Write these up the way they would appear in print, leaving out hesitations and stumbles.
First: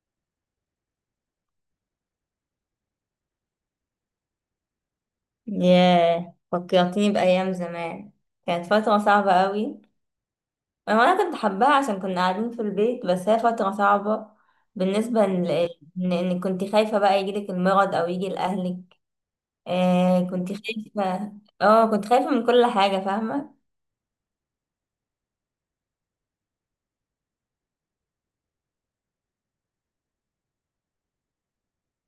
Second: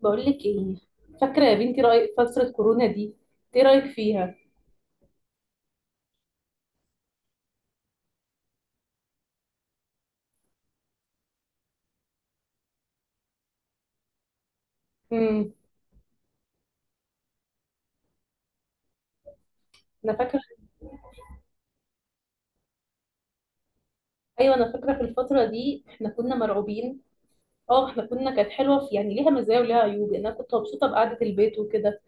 بقول لك ايه، فاكره يا بنتي رأي فتره كورونا دي؟ ايه رايك فيها؟ ياه فكرتيني بأيام زمان. كانت فترة صعبة قوي. أنا كنت حباها عشان كنا قاعدين في البيت، بس هي فترة صعبة بالنسبة ل- امم إنك كنت خايفة بقى يجيلك المرض أو يجي لأهلك. انا آه فاكره. كنت خايفة. اه كنت خايفة من كل حاجة. ايوه انا فاكره في الفتره دي احنا كنا مرعوبين. اه احنا كانت حلوه، في يعني ليها مزايا وليها عيوب يعني. انا كنت مبسوطه بقعده البيت وكده،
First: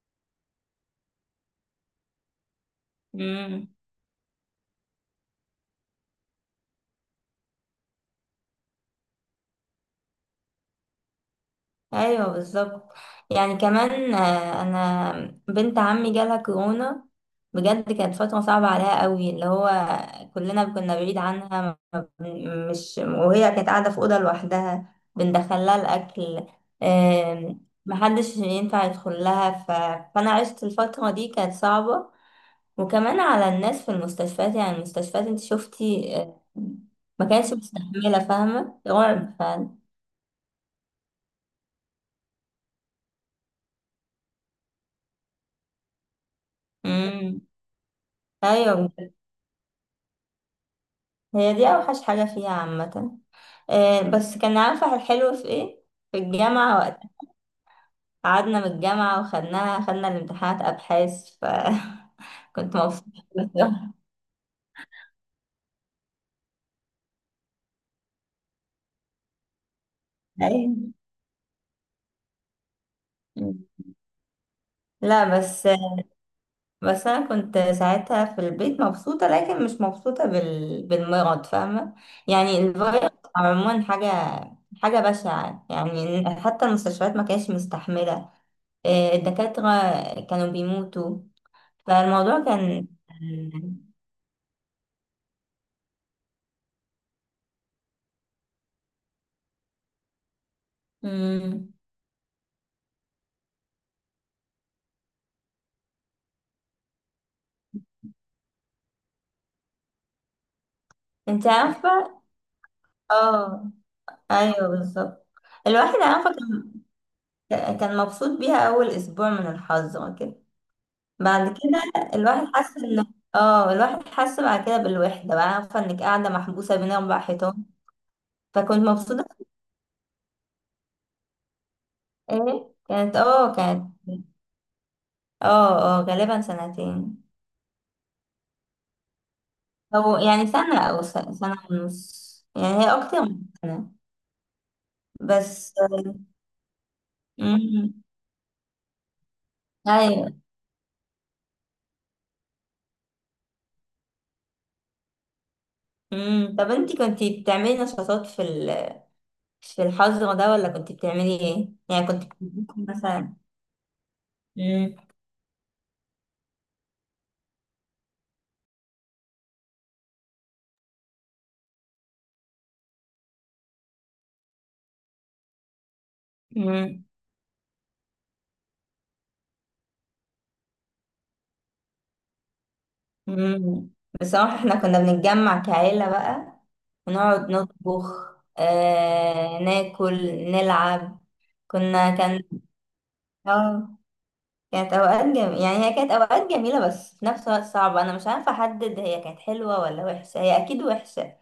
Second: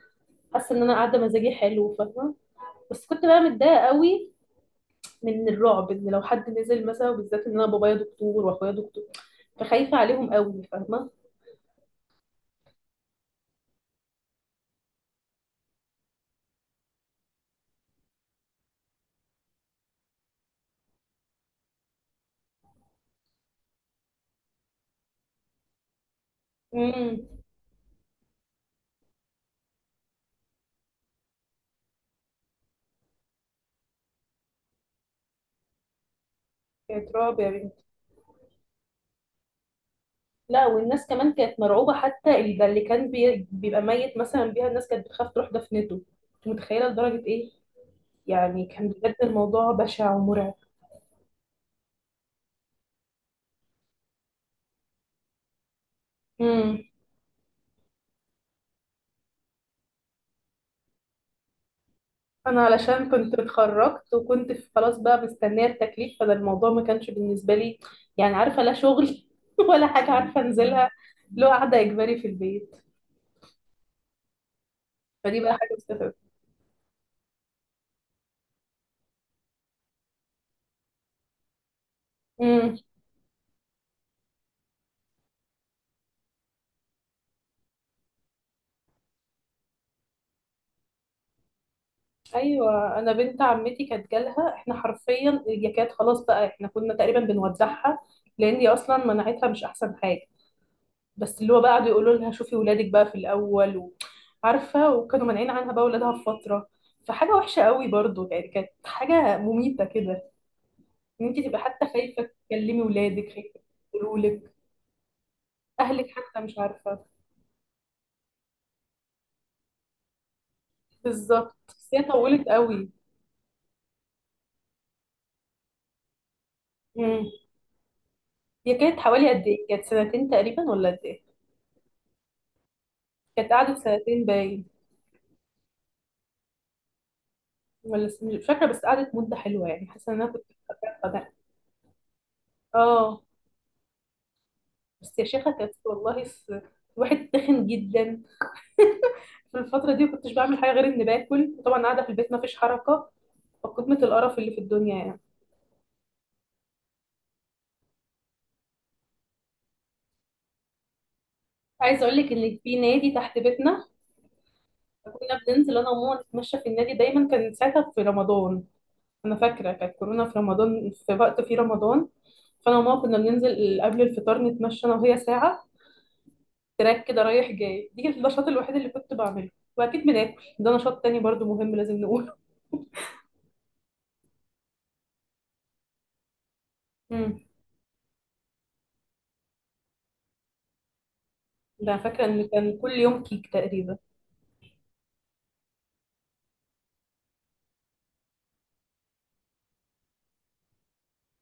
حاسه ان انا قاعده مزاجي حلو، فاهمه؟ بس كنت بقى فاهمة؟ متضايقه قوي من الرعب ان لو حد نزل مثلا، وبالذات ان انا بابايا دكتور واخويا دكتور، فخايفه عليهم قوي، فاهمه؟ ايوه بالظبط. يعني كمان انا بنت عمي جالها كورونا. بجد كانت فترة صعبة عليها قوي، اللي هو كلنا كنا بعيد عنها. ما بن- مش، وهي كانت قاعدة في أوضة لوحدها، بندخلها الأكل. امم محدش ينفع يدخل لها فأنا عشت الفترة دي، كانت صعبة. وكمان على الناس في المستشفيات، يعني المستشفيات انت شفتي، كانت ما رعب يا كانتش بنتي. مستحملة. فاهمة، رعب فعلا. لا والناس كمان كانت مرعوبة، حتى ده اللي كان بيبقى ميت مثلا بيها الناس كانت بتخاف تروح دفنته. انت متخيلة لدرجة مم. ايه؟ يعني كان ايوه، بجد الموضوع بشع ومرعب. هي دي أوحش حاجة فيها عامة. بس كان عارفة الحلو في ايه؟ في امم الجامعة وقت قعدنا من الجامعة، وخدناها، خدنا الامتحانات أبحاث ف انا كنت علشان مبسوطة. كنت اتخرجت وكنت خلاص بقى مستنية التكليف، فده الموضوع ما كانش بالنسبة لي يعني، عارفة؟ لا شغل ولا حاجة عارفة انزلها، أيوة. لو قاعدة اجباري في البيت. لا فدي بقى بس، حاجة مستفزة. بس أنا كنت ساعتها في البيت مبسوطة، لكن مش مبسوطة بالمرض، فاهمة؟ يعني الفيروس عموما حاجة بشعة. يعني حتى المستشفيات ما كانتش مستحملة. الدكاترة كانوا بيموتوا، فالموضوع كان، ايوه انا بنت عمتي كانت جالها، احنا حرفيا اليكات خلاص بقى، احنا كنا تقريبا بنودعها، لان هي اصلا مناعتها مش احسن حاجه. بس اللي هو بقى امم، قعدوا يقولوا لها شوفي ولادك بقى في الاول و، عارفه؟ وكانوا مانعين عنها بقى ولادها في فتره. فحاجه وحشه قوي برضو يعني، كانت حاجه مميته كده، ان انت انت تبقى حتى عارفة، خايفه تكلمي ولادك، خايفه اه، يقولوا لك ايوه بالظبط. الواحد اهلك عارفة حتى مش كان، عارفه. كان مبسوط بيها اول اسبوع من الحظ كده. بعد بالظبط، كده بس هي الواحد طولت حس قوي. ان، اه الواحد حس بعد كده بالوحدة، بقى عارفة انك قاعدة محبوسة بين اربع امم حيطان، هي فكنت كانت مبسوطة. حوالي قد ايه؟ كانت سنتين تقريبا ولا قد ايه؟ ايه، كانت، كانت اه قعدت كانت سنتين باين. اه غالبا سنتين. مش فاكرة، بس قعدت مدة حلوة يعني، حاسة او ان انا كنت يعني سنة او فاكرة ده. سنة ونص. يعني هي اكتر اه من سنة بس يا شيخة كانت بس. والله الواحد تخن امم. جدا. في الفترة دي ما كنتش ايوه. بعمل حاجة غير اني باكل، وطبعا قاعدة في البيت ما فيش حركة، فقمة القرف اللي في الدنيا يعني. امم. طب انتي كنتي بتعملي نشاطات في الحظر ده، ولا كنتي بتعملي ايه؟ عايزة يعني اقول كنت لك ان بتدرسي في نادي مثلا؟ تحت بيتنا، امم. كنا بننزل انا وماما نتمشى في النادي. دايما كان ساعتها في رمضان، انا فاكرة كانت كورونا في رمضان، في وقت في رمضان. فانا وماما كنا بننزل قبل الفطار نتمشى انا وهي ساعة، تراك امم. كده رايح جاي. دي كانت النشاط الوحيد اللي كنت بعمله. واكيد بناكل، ده نشاط تاني برضو مهم لازم نقوله. امم. بصراحة احنا كنا بنتجمع كعيلة بقى، امم ونقعد نطبخ، ناكل، نلعب، ده كنا فاكره كان، ان كان كل يوم كيك اه تقريبا. كانت اوقات جميلة. يعني هي كانت اوقات جميلة، بس في نفس الوقت صعبة. انا مش عارفة احدد هي كانت حلوة ولا وحشة. هي اكيد وحشة،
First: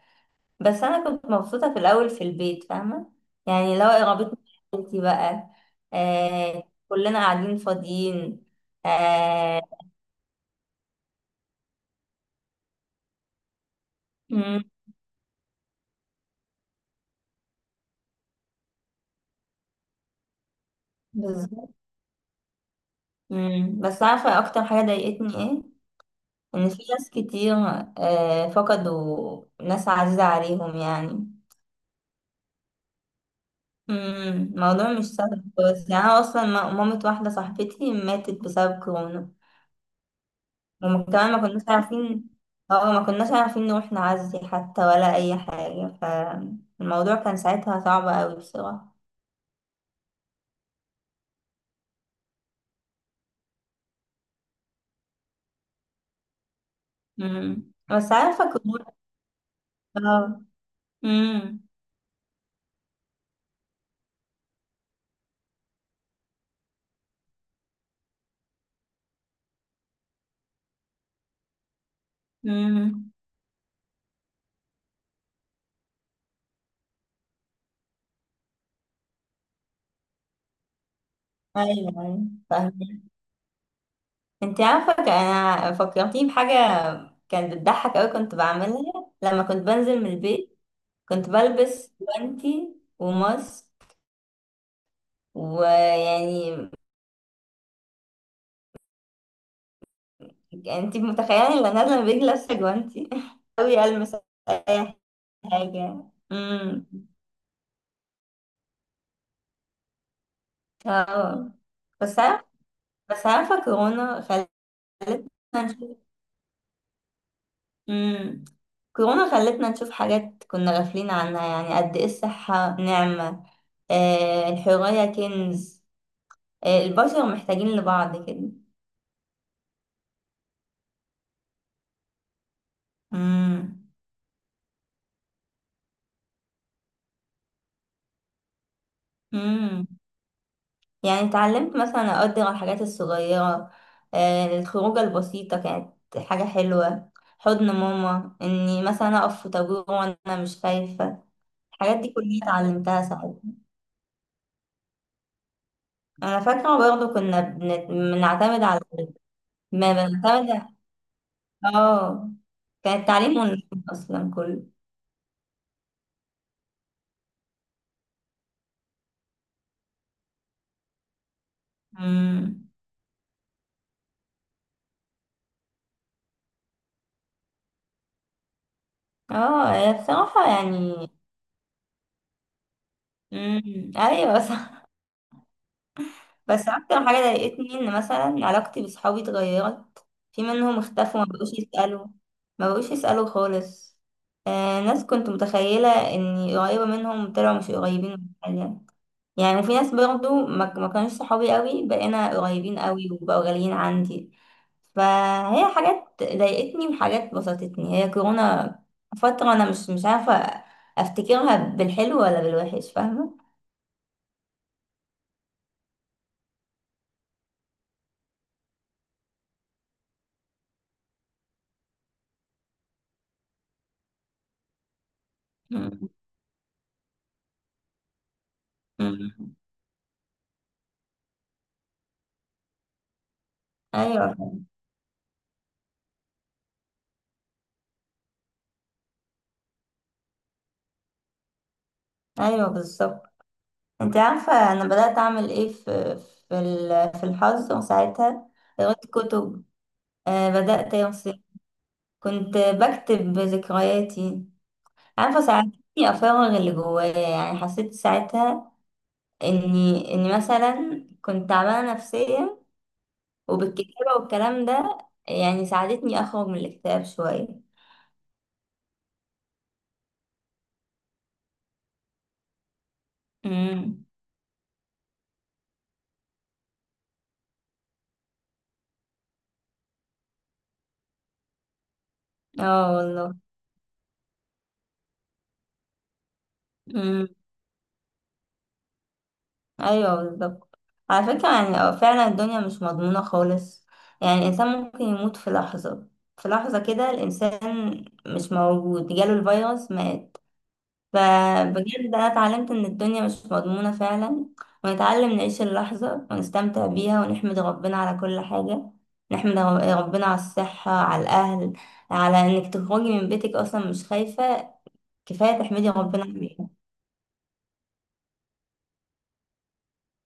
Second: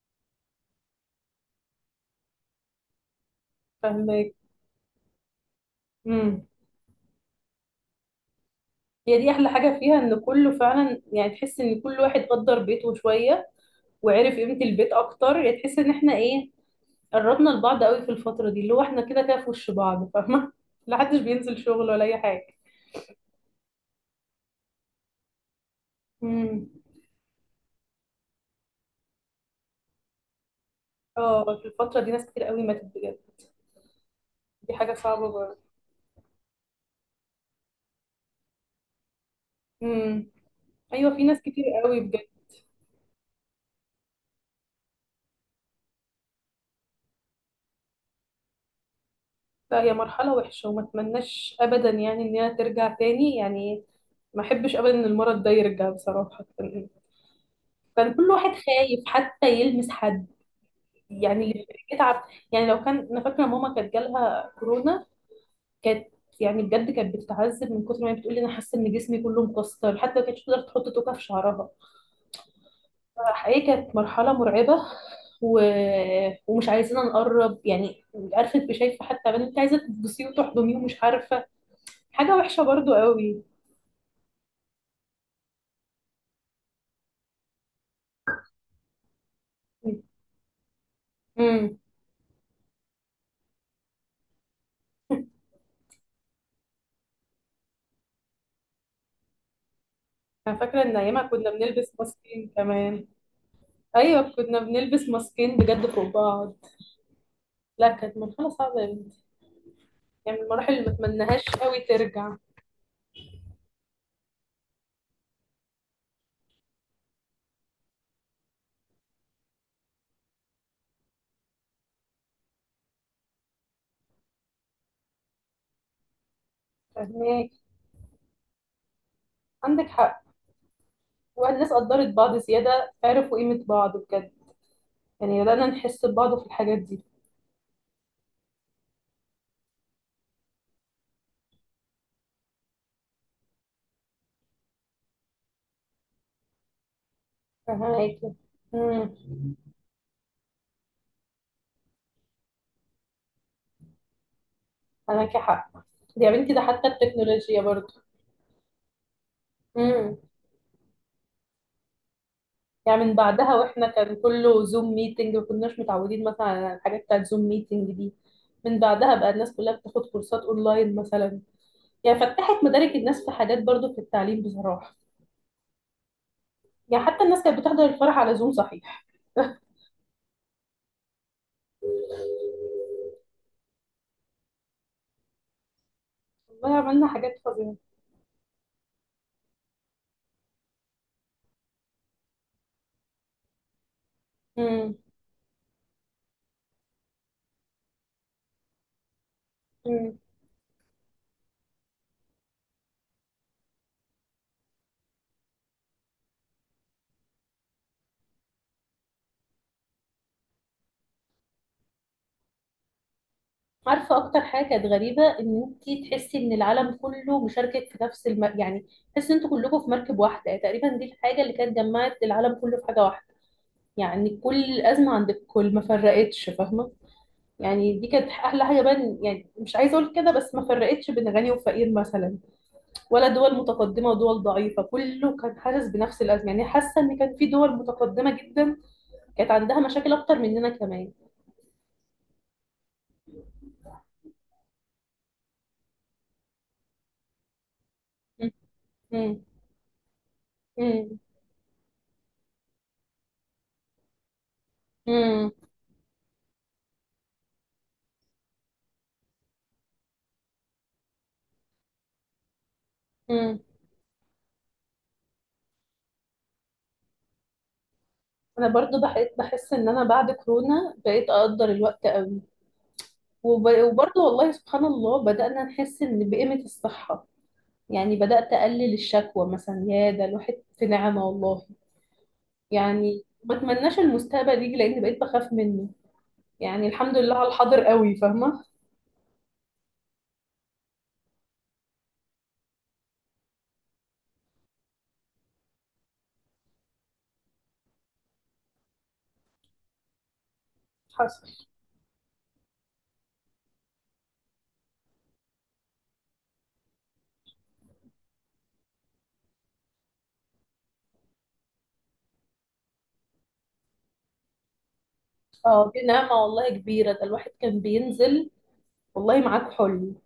بس انا كنت مبسوطه في الاول في البيت، فاهمه؟ يعني لو فاهمك. قربتني عيلتي بقى، امم آه، كلنا قاعدين فاضيين، هي دي احلى آه. حاجه فيها، ان كله فعلا يعني تحس ان كل واحد قدر بيته شويه وعرف قيمه مم، البيت اكتر يعني. تحس ان احنا ايه، قربنا لبعض قوي في الفتره دي، اللي هو احنا كده كده في وش بعض، فاهمه؟ لا حدش بينزل بالظبط. شغل ولا اي حاجه. مم. بس عارفه اكتر حاجه ضايقتني ايه؟ امم ان في ناس كتير آه فقدوا ناس عزيزه عليهم يعني. اه في الفتره دي ناس كتير قوي ماتت بجد. مم، دي الموضوع حاجه مش صعبه سهل. برضه. بس يعني انا اصلا، مامة واحده صاحبتي ماتت بسبب كورونا. امم وما ايوه في كمان ناس ما كناش كتير قوي بجد. عارفين. اه ما كناش عارفين نروح نعزي، حتى ولا أي حاجة. فالموضوع كان ساعتها صعب أوي بصراحة. لا هي مرحلة وحشة وما اتمناش ابدا يعني ان هي ترجع تاني يعني. ما احبش ابدا ان المرض ده يرجع بصراحة. كان مم. بس كان كل واحد عارفة كنت، خايف حتى يلمس حد. اه. يعني مم. اللي بيتعب، يعني لو كان انا فاكرة ماما كانت جالها كورونا. كانت يعني بجد كانت بتتعذب من كتر ما هي بتقول لي انا حاسة ان جسمي كله مكسر، حتى ما كانتش تقدر تحط توكة في شعرها. مم. حقيقي كانت مرحلة مرعبة، و... ومش عايزين نقرب يعني، عارفه؟ انت شايفه حتى بنت عايزه تبصي وتحضنيه ومش عارفه. أيوه أيوه. حاجه وحشه برضو فاهمة. قوي. انت عارفة، أنا فكرتيني بحاجة كانت بتضحك أوي، كنت بعملها لما كنت بنزل من البيت. كنت امم بلبس جوانتي وماسك، ويعني، انا فاكره ان انت ايامها متخيلة كنا إن انا بنلبس نازلة من البيت ماسكين لابسة كمان. جوانتي أوي ألمس ايوه كنا بنلبس ماسكين بجد حاجة. فوق بعض. امم. لا كانت مرحله صعبه يا بنتي، يعني من المراحل اللي ما اتمناهاش اه. قوي بس ترجع. عارف، بس عارفة كورونا خلتنا نشوف، امم، كورونا خلتنا نشوف حاجات كنا غافلين عنها. يعني قد ايه الصحة نعمة، آه الحرية كنز، آه البشر فاهمه؟ محتاجين لبعض كده. عندك حق. والناس قدرت بعض زياده، عرفوا قيمه امم. بعض بجد. يعني بدانا نحس ببعض في الحاجات دي، امم. يعني اتعلمت مثلا اقدر الحاجات الصغيرة. آه الخروجة البسيطة كانت حاجة حلوة. حضن فاهمه؟ ماما، اني امم مثلا اقف في طابور وانا مش خايفة، الحاجات دي كلها اتعلمتها ساعتها. انا حق. دي يا انا بنتي ده فاكره حتى برضه كنا التكنولوجيا بنعتمد على، ما برضه. بنعتمد، اه كان يعني من التعليم بعدها اونلاين واحنا كان اصلا كله. كله زوم ميتنج، ما كناش متعودين مثلا على الحاجات بتاعت زوم ميتنج دي. من بعدها بقى الناس كلها بتاخد كورسات اونلاين مثلا. يعني فتحت امم. مدارك الناس في حاجات برضو في التعليم بصراحة. يعني حتى الناس كانت بتحضر الفرح على زوم صحيح. اه هي بصراحه يعني، امم، ايوه صح. بس والله عملنا اكتر حاجه حاجات ضايقتني فظيعة. ان مثلا علاقتي بصحابي اتغيرت. في منهم اختفوا، ما بقوش يسالوا، ما بقوش يسالوا خالص. آه امم ناس كنت متخيله اني قريبه منهم طلعوا مش قريبين من حاجه. يعني في ناس امم برضو ما كانوش صحابي قوي، بقينا قريبين قوي وبقوا غاليين عندي. فهي حاجات ضايقتني وحاجات بسطتني، هي كورونا فترة أنا مش عارفة أفتكرها بالحلو ولا بالوحش، فاهمة؟ عارفة أكتر حاجة كانت غريبة؟ إن أنت تحسي إن العالم كله مشاركك في نفس يعني تحسي إن أنتوا كلكم في مركب واحدة يعني تقريبا. دي الحاجة اللي كانت جمعت العالم كله في حاجة واحدة. يعني كل الأزمة عند الكل ما مم. فرقتش، فاهمة؟ يعني دي كانت أحلى حاجة بقى، مم. يعني مش عايزة أقول كده، بس ما فرقتش بين غني وفقير مثلا، ولا دول متقدمة ودول أيوه ضعيفة. كله كان حاسس بنفس الأزمة. يعني حاسة إن كان في دول متقدمة جدا كانت عندها مشاكل أكتر مننا كمان. أيوه بالظبط. أنت عارفة أنا بدأت أعمل إيه في في الحظ ساعتها؟ م- قريت م- كتب، بدأت م- أرسم، كنت بكتب ذكرياتي. عارفة، م- ساعدتني أفرغ اللي جوايا. يعني حسيت ساعتها إني مثلا كنت تعبانة نفسيا، م. وبالكتابة والكلام ده يعني ساعدتني أخرج من الاكتئاب شوية. أنا برضو بحس إن أنا بعد كورونا بقيت أقدر الوقت قوي. امم. وبرضو والله سبحان الله بدأنا نحس إن بقيمة الصحة. يعني بدأت أقلل الشكوى مثلا، يا ده الواحد في نعمة والله. اه يعني والله. ما اتمناش المستقبل يجي لأن بقيت بخاف منه. يعني الحمد امم. لله على الحاضر قوي، فاهمة؟ أيوه بالظبط. على فكرة يعني، فعلا الدنيا مش مضمونة خالص. يعني الإنسان ممكن يموت في لحظة، في لحظة كده الإنسان مش موجود، جاله الفيروس مات. حصل. فبجد أنا اتعلمت إن الدنيا مش مضمونة فعلا، ونتعلم نعيش اللحظة ونستمتع بيها ونحمد ربنا على كل حاجة. نحمد ربنا على الصحة، على الأهل، على إنك تخرجي من بيتك أصلا مش خايفة، كفاية تحمدي اه دي ربنا نعمة عليها. والله كبيرة. ده الواحد كان بينزل والله معاك حلم،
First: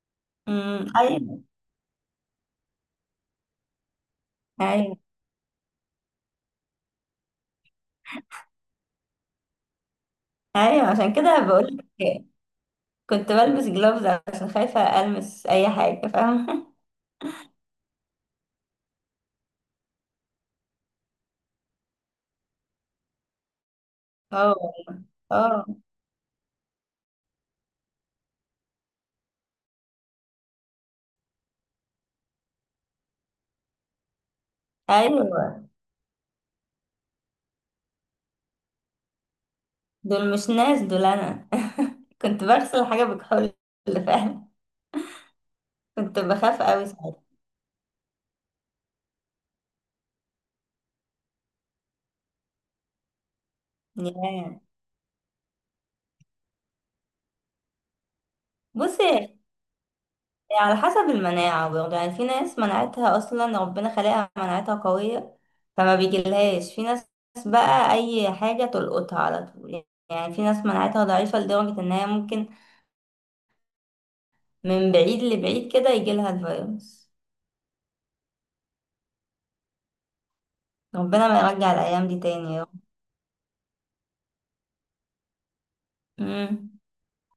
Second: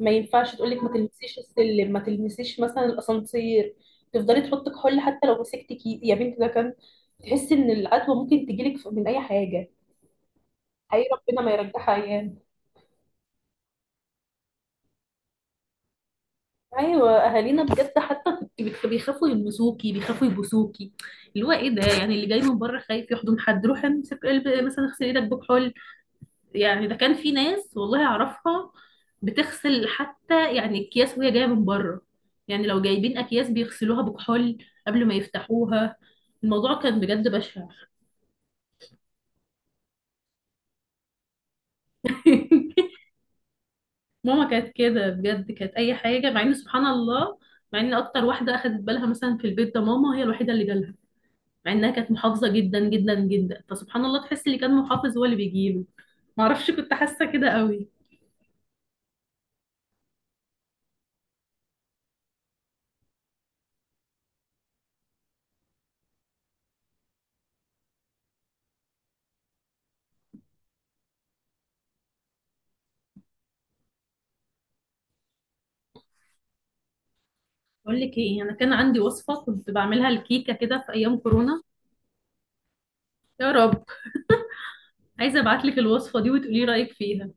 ما ينفعش تقولك ما تلمسيش أيوة السلم، ما تلمسيش مثلا الأسانسير، تفضلي تحطك أيوة. حل. حتى لو مسكتك ايدي يا بنت ده كان تحسي ان العدوى ممكن تجيلك من اي حاجة. أيوة حقيقي عشان كده ربنا ما بقولك يرجعها ايام. كنت بلبس جلوفز عشان خايفة ألمس أي حاجة، فاهمة؟ ايوه اهالينا بجد حتى بيخافوا يلمسوكي، بيخافوا يبوسوكي. اللي هو ايه ده؟ يعني اللي جاي من بره خايف يحضن حد، روح امسك اه قلب مثلا والله. اغسل ايدك اه. بكحول. يعني ده كان في ناس والله اعرفها بتغسل حتى يعني اكياس وهي جايه من بره. يعني لو جايبين اكياس بيغسلوها بكحول قبل ما أيوة. يفتحوها. الموضوع كان بجد بشع. دول مش ناس، دول أنا. كنت بغسل حاجة بكحول ماما فعلا. كانت كده بجد، كانت اي كنت حاجه، مع ان بخاف سبحان قوي ساعتها. الله. مع ان اكتر واحده اخدت بالها مثلا في البيت ده ماما، هي الوحيده اللي جالها. مع انها كانت محافظه جدا جدا جدا. فسبحان الله تحس اللي ياه. كان محافظ هو اللي بيجيله. ما اعرفش، كنت حاسه كده قوي. بصي، على حسب المناعة برضه. يعني في ناس مناعتها أصلا ربنا خلقها مناعتها قوية فما بيجيلهاش. في ناس بقى أي حاجة تلقطها على طول. يعني في ناس مناعتها ضعيفة لدرجة إن هي ممكن من بعيد لبعيد كده يجيلها الفيروس. اقول لك ايه، انا كان عندي وصفه كنت بعملها، الكيكه كده في ايام ربنا ما كورونا. يرجع الأيام دي تاني يا رب. يا رب. عايزه ابعت لك الوصفه دي وتقولي مم. رايك فيها.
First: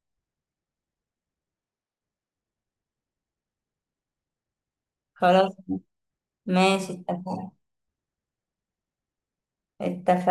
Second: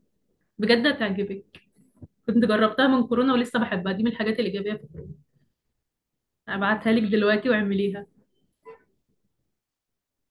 بجد هتعجبك. كنت جربتها من كورونا ولسه بحبها، دي من الحاجات الايجابيه. خلاص، ابعتها ماشي لك دلوقتي اتفقنا. واعمليها. اتفقنا.